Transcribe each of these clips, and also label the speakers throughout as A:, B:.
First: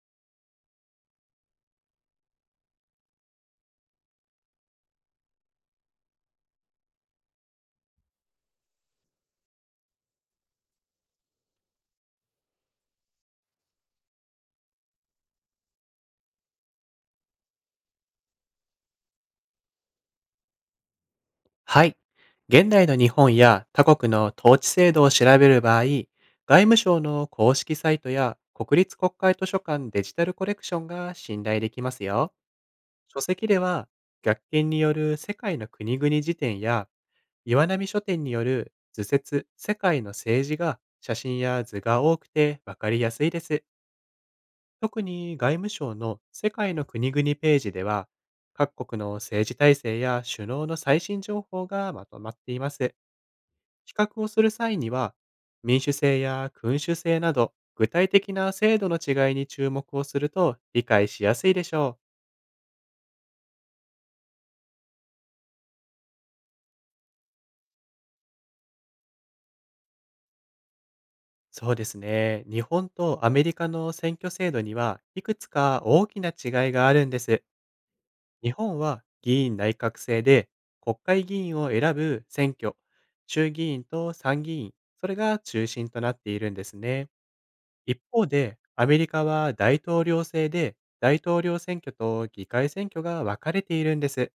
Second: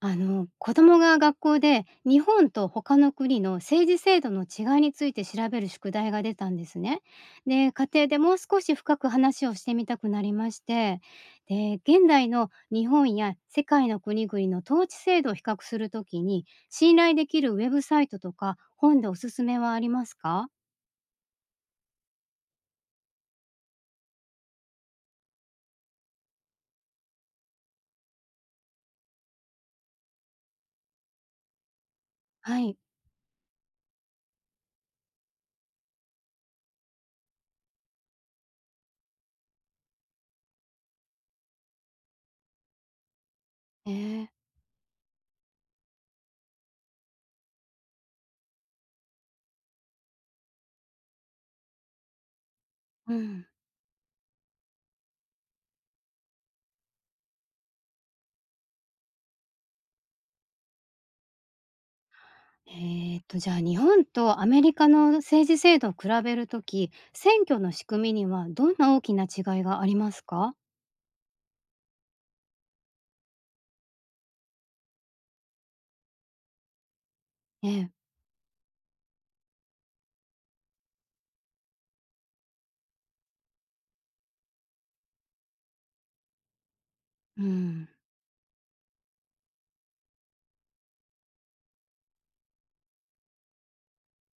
A: あの子供が学校で日本と他の国の政治制度の違いについて調べる宿題が出たんですね。で、家庭でもう少し深く話をしてみたくなりまして、で、現代の日本や世界の国々の統治制度を比較するときに信頼できるウェブサイトとか本でおすすめはありますか？
B: はい。現代の日本や他国の統治制度を調べる場合、外務省の公式サイトや国立国会図書館デジタルコレクションが信頼できますよ。
A: はい。
B: 書籍では、逆転による世界の国々辞典や、岩波書店による図説世界の政治が写真や図が多くて分かりやすいです。
A: えー、
B: 特に外務省の世界の国々ページでは、各国の政治体制や首脳の最新情報がまとまっています。
A: うん。
B: 比較をする際には、民主制や君主制など、具体的な制度の違いに注目をすると理解しやすいでしょう。
A: えじゃあ、日本とアメリカの政治制度を比べるとき、選挙の仕組みにはどんな大きな違いがありますか？
B: そうですね。日本とアメリカの選挙制度には、いくつか大きな違いがあるんです。
A: ええ、
B: 日本は議院内閣制で国会議員を選ぶ選挙、衆議院と参議院、それが中心となっているんですね。
A: うん、
B: 一方で、アメリカは大統領制で大統領選挙と議会選挙が分かれているんです。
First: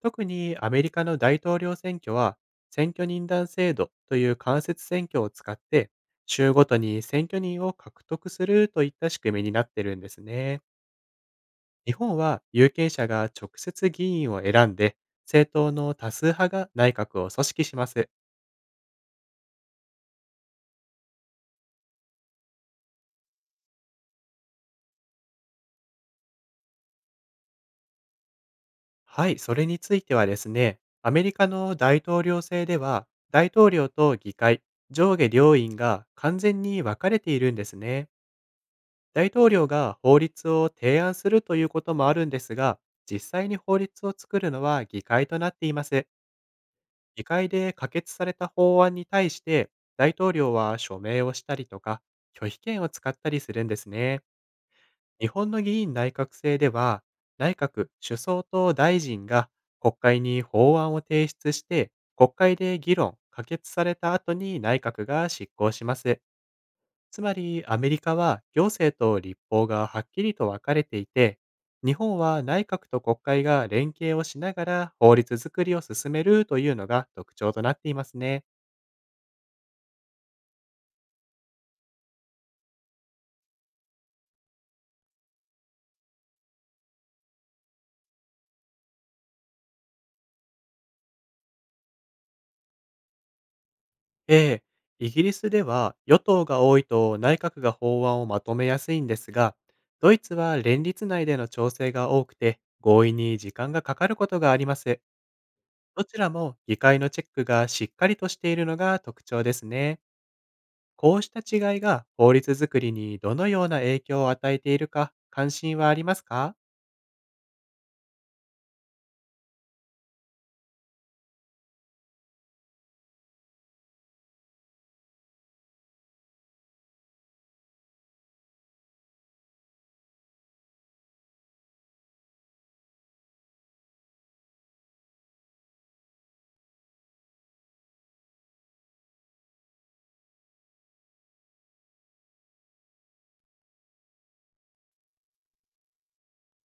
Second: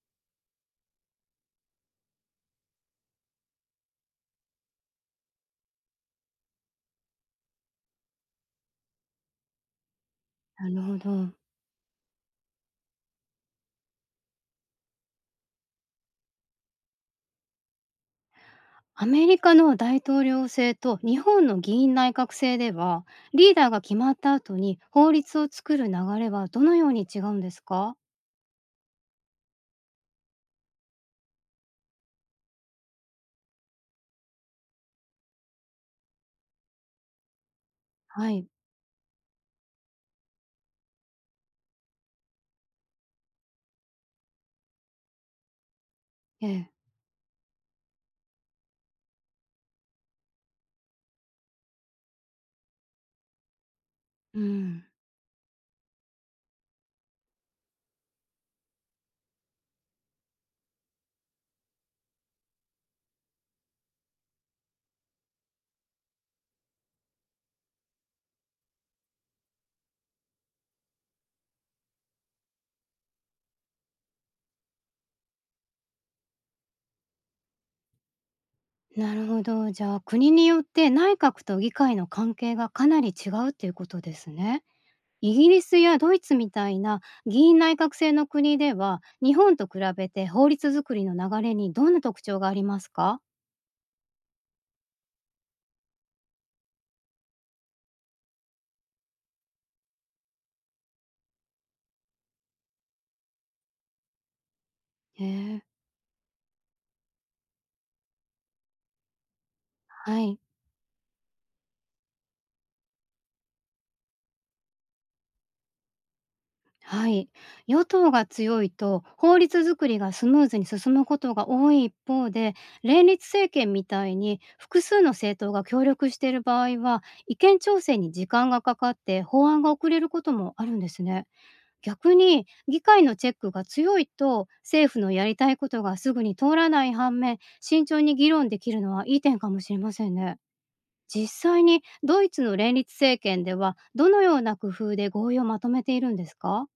B: 特にアメリカの大統領選挙は選挙人団制度という間接選挙を使って、州ごとに選挙人を獲得するといった仕組みになってるんですね。
A: なるほど。
B: 日本は有権者が直接議員を選んで、政党の多数派が内閣を組織します。
A: アメリカの大統領制と日本の議院内閣制では、リーダーが決まった後に法律を作る流れはどのように違うんですか？
B: はい、それについてはですね、アメリカの大統領制では、大統領と議会、上下両院が完全に分かれているんですね。
A: はい、
B: 大統領が法律を提案するということもあるんですが、実際に法律を作るのは議会となっています。
A: ええ、
B: 議会で可決された法案に対して、大統領は署名をしたりとか、拒否権を使ったりするんですね。
A: うん、
B: 日本の議員内閣制では、内閣、首相と大臣が国会に法案を提出して、国会で議論、可決された後に内閣が執行します。つまりアメリカは行政と立法がはっきりと分かれていて、日本は内閣と国会が連携をしながら法律作りを進めるというのが特徴となっていますね。
A: なるほど。じゃあ、国によって内閣と議会の関係がかなり違うっていうことですね。イギリスやドイツみたいな議員内閣制の国では日本と比べて法律作りの流れにどんな特徴がありますか？
B: ええ、イギリスでは与党が多いと内閣が法案をまとめやすいんですが、ドイツは連立内での調整が多くて、合意に時間がかかることがあります。
A: へえ。
B: どちらも議会のチェックがしっかりとしているのが特徴ですね。
A: はい、
B: こうした違いが法律作りにどのような影響を与えているか、関心はありますか？
A: はい。与党が強いと法律作りがスムーズに進むことが多い一方で、連立政権みたいに複数の政党が協力している場合は意見調整に時間がかかって法案が遅れることもあるんですね。逆に議会のチェックが強いと政府のやりたいことがすぐに通らない反面、慎重に議論できるのはいい点かもしれませんね。実際にドイツの連立政権ではどのような工夫で合意をまとめているんですか？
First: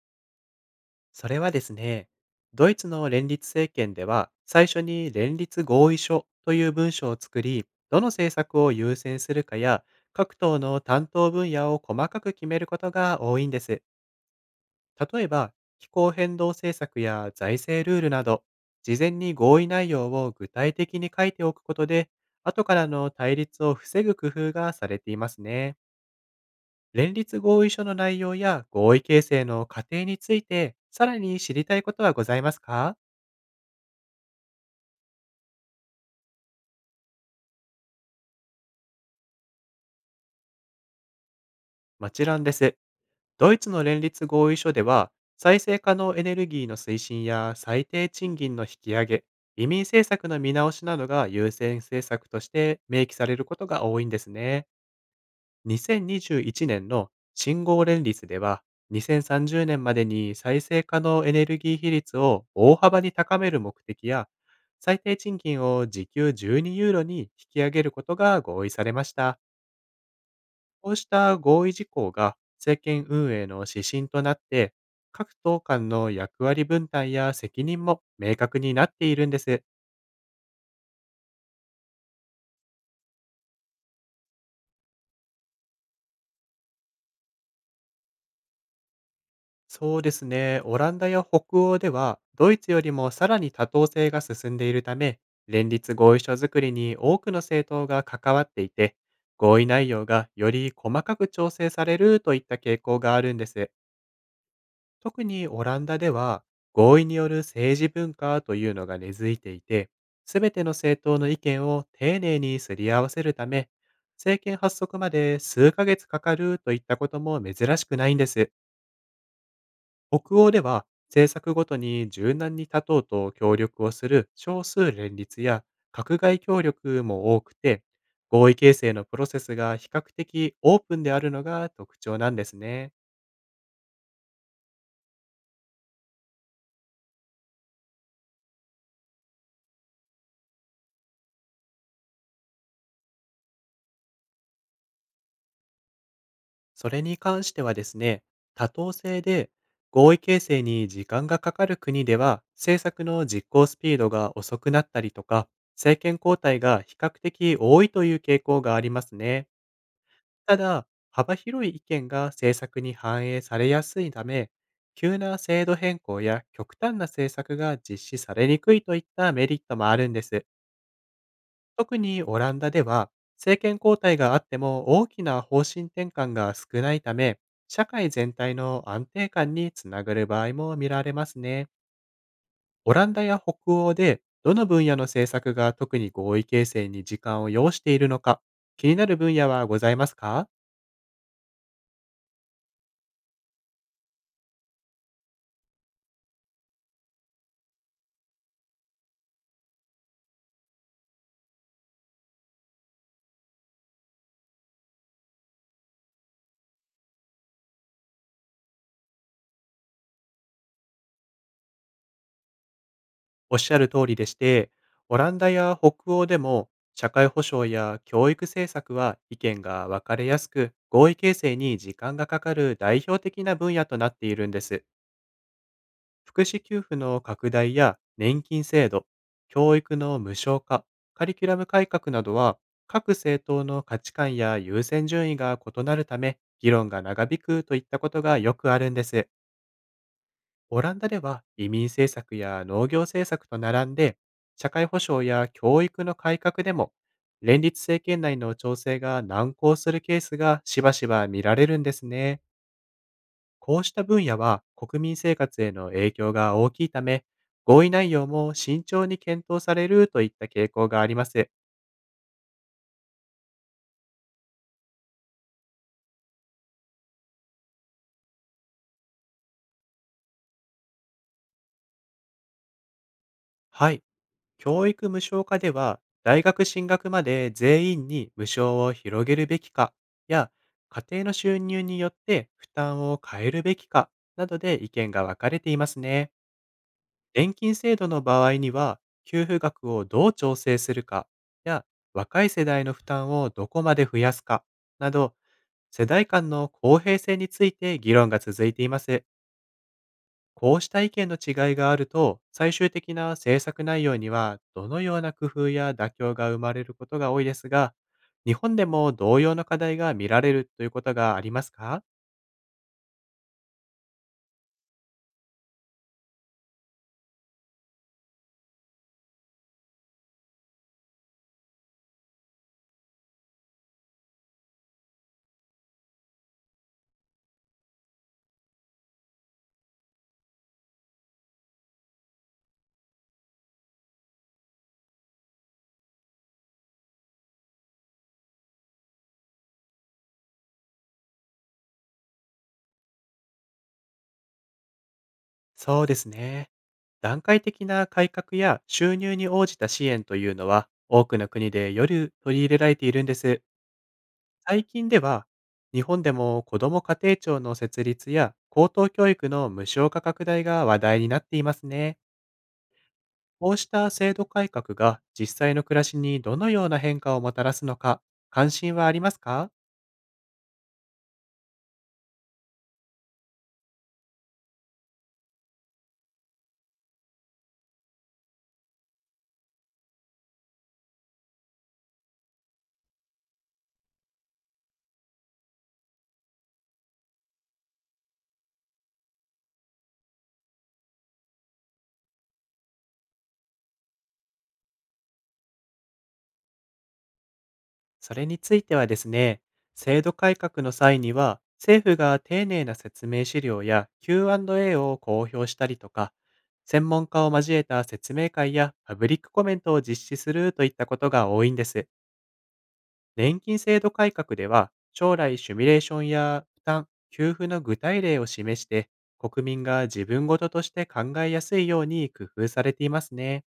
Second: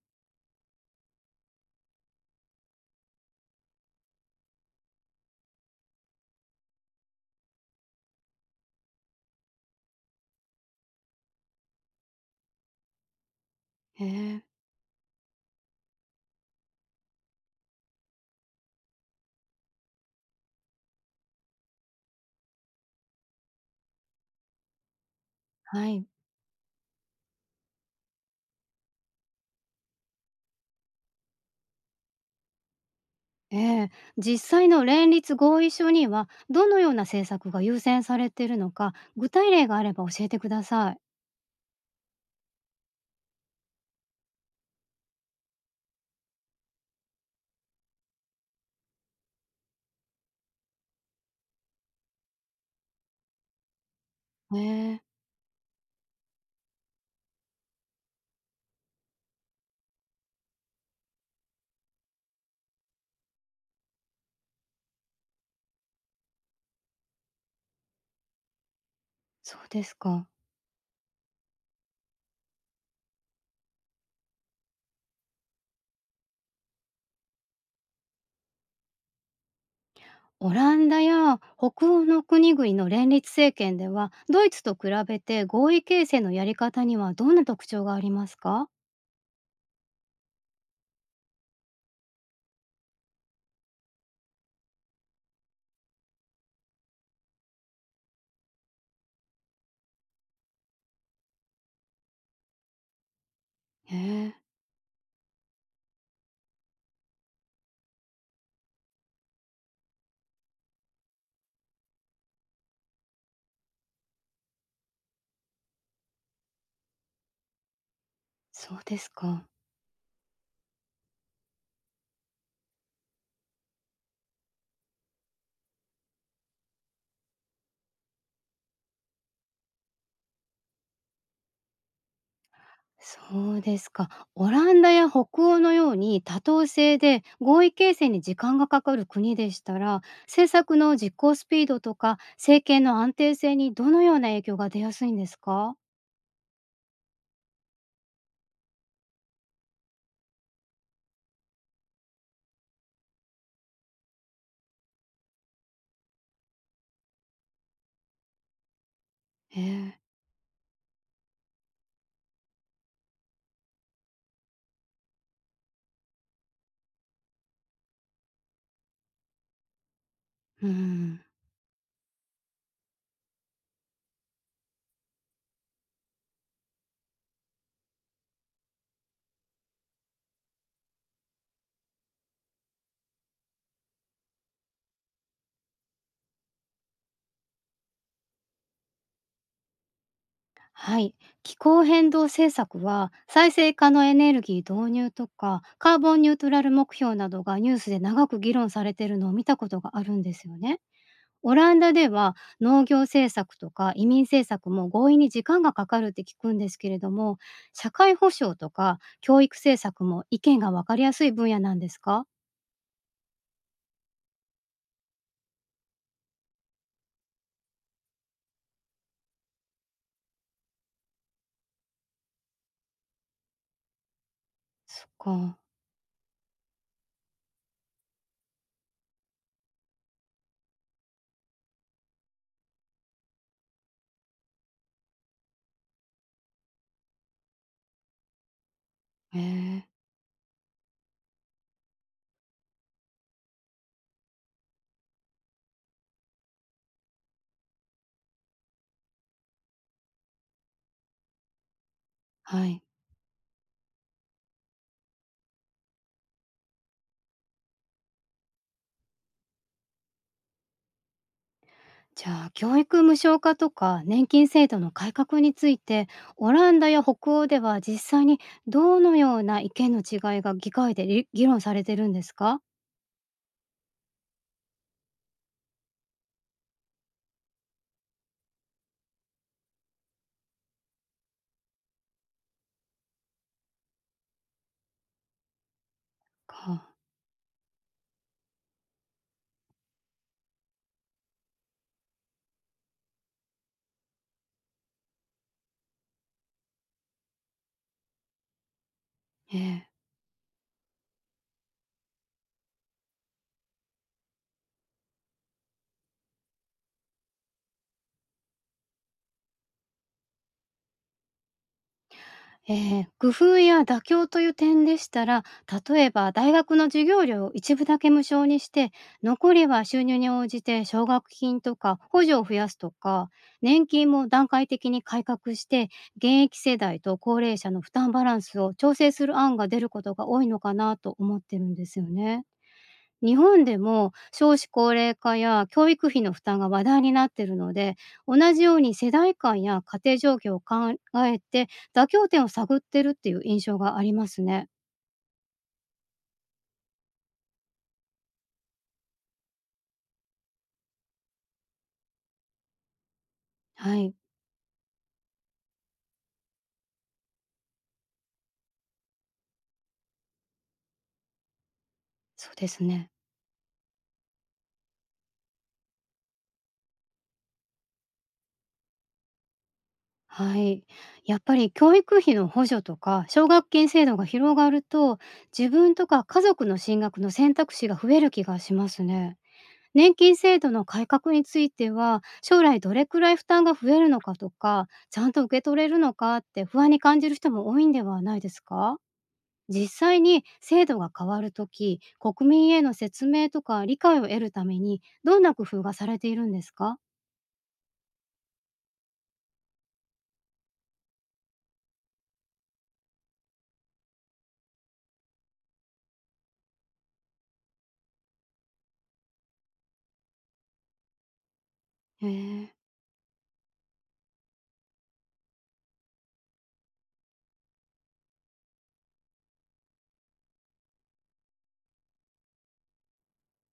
B: それはですね、ドイツの連立政権では最初に連立合意書という文書を作り、どの政策を優先するかや、各党の担当分野を細かく決めることが多いんです。
A: へえ。
B: 例えば、気候変動政策や財政ルールなど、事前に合意内容を具体的に書いておくことで、後からの対立を防ぐ工夫がされていますね。
A: はい。
B: 連立合意書の内容や合意形成の過程について、さらに知りたいことはございますか？
A: ええ。実際の連立合意書にはどのような政策が優先されているのか具体例があれば教えてください。
B: もちろんです。ドイツの連立合意書では、再生可能エネルギーの推進や最低賃金の引き上げ、移民政策の見直しなどが優先政策として明記されることが多いんです
A: へ
B: ね。
A: え。
B: 2021年の信号連立では、2030年までに再生可能エネルギー比率を大幅に高める目的や、最低賃金を時給12ユーロに引き上げることが合意されました。
A: そうですか。
B: こうした合意事項が政権運営の指針となって、各党間の役割分担や責任も明確になっているんです。
A: オランダや北欧の国々の連立政権ではドイツと比べて合意形成のやり方にはどんな特徴がありますか？
B: そうですね。オランダや北欧では、ドイツよりもさらに多党制が進んでいるため、連立合意書作りに多くの政党が関わっていて、合意内容がより細かく調整されるといった傾向があるんです。
A: へえ。
B: 特にオランダでは、合意による政治文化というのが根付いていて、すべての政党の意見を丁寧にすり合わせるため、政権発足まで数ヶ月かかるといったことも珍しくないんです。
A: そうですか。
B: 北欧では政策ごとに柔軟に立とうと協力をする少数連立や閣外協力も多くて、合意形成のプロセスが比較的オープンであるのが特徴なんですね。
A: そうですか。オランダや北欧のように多党制で合意形成に時間がかかる国でしたら政策の実行スピードとか政権の安定性にどのような影響が出やすいんですか？
B: それに関してはですね、多党制で合意形成に時間がかかる国では、政策の実行スピードが遅くなったりとか、政権交代が比較的多いという傾向がありますね。
A: へえ。
B: ただ、幅広い意見が政策に反映されやすいため、急な制度変更や極端な政策が実施されにくいといったメリットもあるんです。
A: うん。
B: 特にオランダでは、政権交代があっても大きな方針転換が少ないため、社会全体の安定感につながる場合も見られますね。オランダや北欧で、どの分野の政策が特に合意形成に時間を要しているのか、気になる分野はございますか？
A: はい、気候変動政策は再生可能エネルギー導入とかカーボンニュートラル目標などがニュースで長く議論されているのを見たことがあるんですよね。オランダでは農業政策とか移民政策も合意に時間がかかるって聞くんですけれども、社会保障とか教育政策も意見が分かりやすい分野なんですか？
B: おっしゃる通りでして、オランダや北欧でも社会保障や教育政策は意見が分かれやすく、合意形成に時間がかかる代表的な分野となっているんです。
A: そっか。
B: 福祉給付の拡大や年金制度、教育の無償化、カリキュラム改革などは、各政党の価値観や優先順位が異なるため、議論が長引くといったことがよくあるんです。
A: えー、
B: オランダでは移民政策や農業政策と並んで、社会保障や教育の改革でも、連立政権内の調整が難航するケースがしばしば見られるんですね。
A: はい。
B: こうした分野は国民生活への影響が大きいため、合意内容も慎重に検討されるといった傾向があります。
A: じゃあ教育無償化とか年金制度の改革についてオランダや北欧では実際にどのような意見の違いが議会で議論されてるんですか？
B: はい。教育無償化では、大学進学まで全員に無償を広げるべきかや、家庭の収入によって負担を変えるべきかなどで意見が分かれていますね。
A: か、
B: 年金制度の場合には、給付額をどう調整するかや、若い世代の負担をどこまで増やすかなど、世代間の公平性について議論が続いています。
A: ええ
B: こうした意見の違いがあると、最終的な政策内容にはどのような工夫や妥協が生まれることが多いですが、日本でも同様の課題が見られるということがありますか？
A: え工夫や妥協という点でしたら、例えば大学の授業料を一部だけ無償にして、残りは収入に応じて奨学金とか補助を増やすとか、年金も段階的に改革して、現役世代と高齢者の負担バランスを調整する案が出ることが多いのかなと思ってるんですよね。日本でも少子高齢化や教育費の負担が話題になっているので、同じように世代間や家庭状況を考えて妥協点を探ってるっていう印象がありますね。
B: そうですね。段階的な改革や収入に応じた支援というのは、多くの国でより取り入れられているんです。
A: はい、
B: 最近では、日本でも子ども家庭庁の設立や高等教育の無償化拡大が話題になっていますね。
A: そうですね。
B: こうした制度改革が実際の暮らしにどのような変化をもたらすのか、関心はありますか？
A: はい、やっぱり教育費の補助とか奨学金制度が広がると自分とか家族の進学の選択肢が増える気がしますね。年金制度の改革については、将来どれくらい負担が増えるのかとか、ちゃんと受け取れるのかって不安に感じる人も多いんではないですか？実際に制度が変わるとき、国民への説明とか理解を得るために、どんな工夫がされているんですか？
B: それについてはですね、制度改革の際には、政府が丁寧な説明資料や Q&A を公表したりとか、専門家を交えた説明会やパブリックコメントを実施するといったことが多いんです。
A: へえ、
B: 年金制度改革では、将来シミュレーションや負担、給付の具体例を示して、国民が自分ごととして考えやすいように工夫されていますね。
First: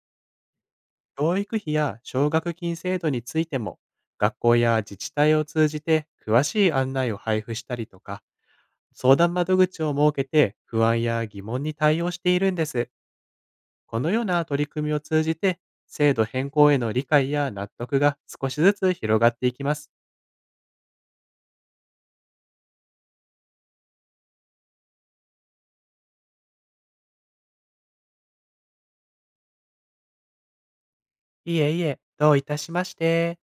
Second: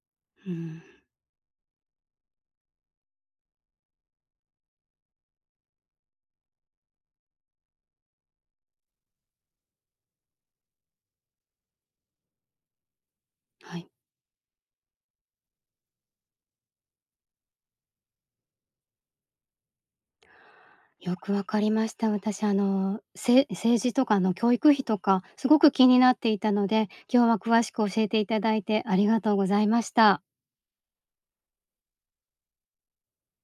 A: うん、
B: 教育費や奨学金制度についても、学校や自治体を通じて詳しい案内を配布したりとか、相談窓口を設けて不安や疑問に対応しているんです。
A: はい。
B: このような取り組みを通じて、制度変更への理解や納得が少しずつ広がっていきます。
A: よくわかりました。私、政治とかの教育費とか、すごく気になっていたので、今日は詳しく教えていただいてありがとうございました。
B: いえいえ、どういたしまして。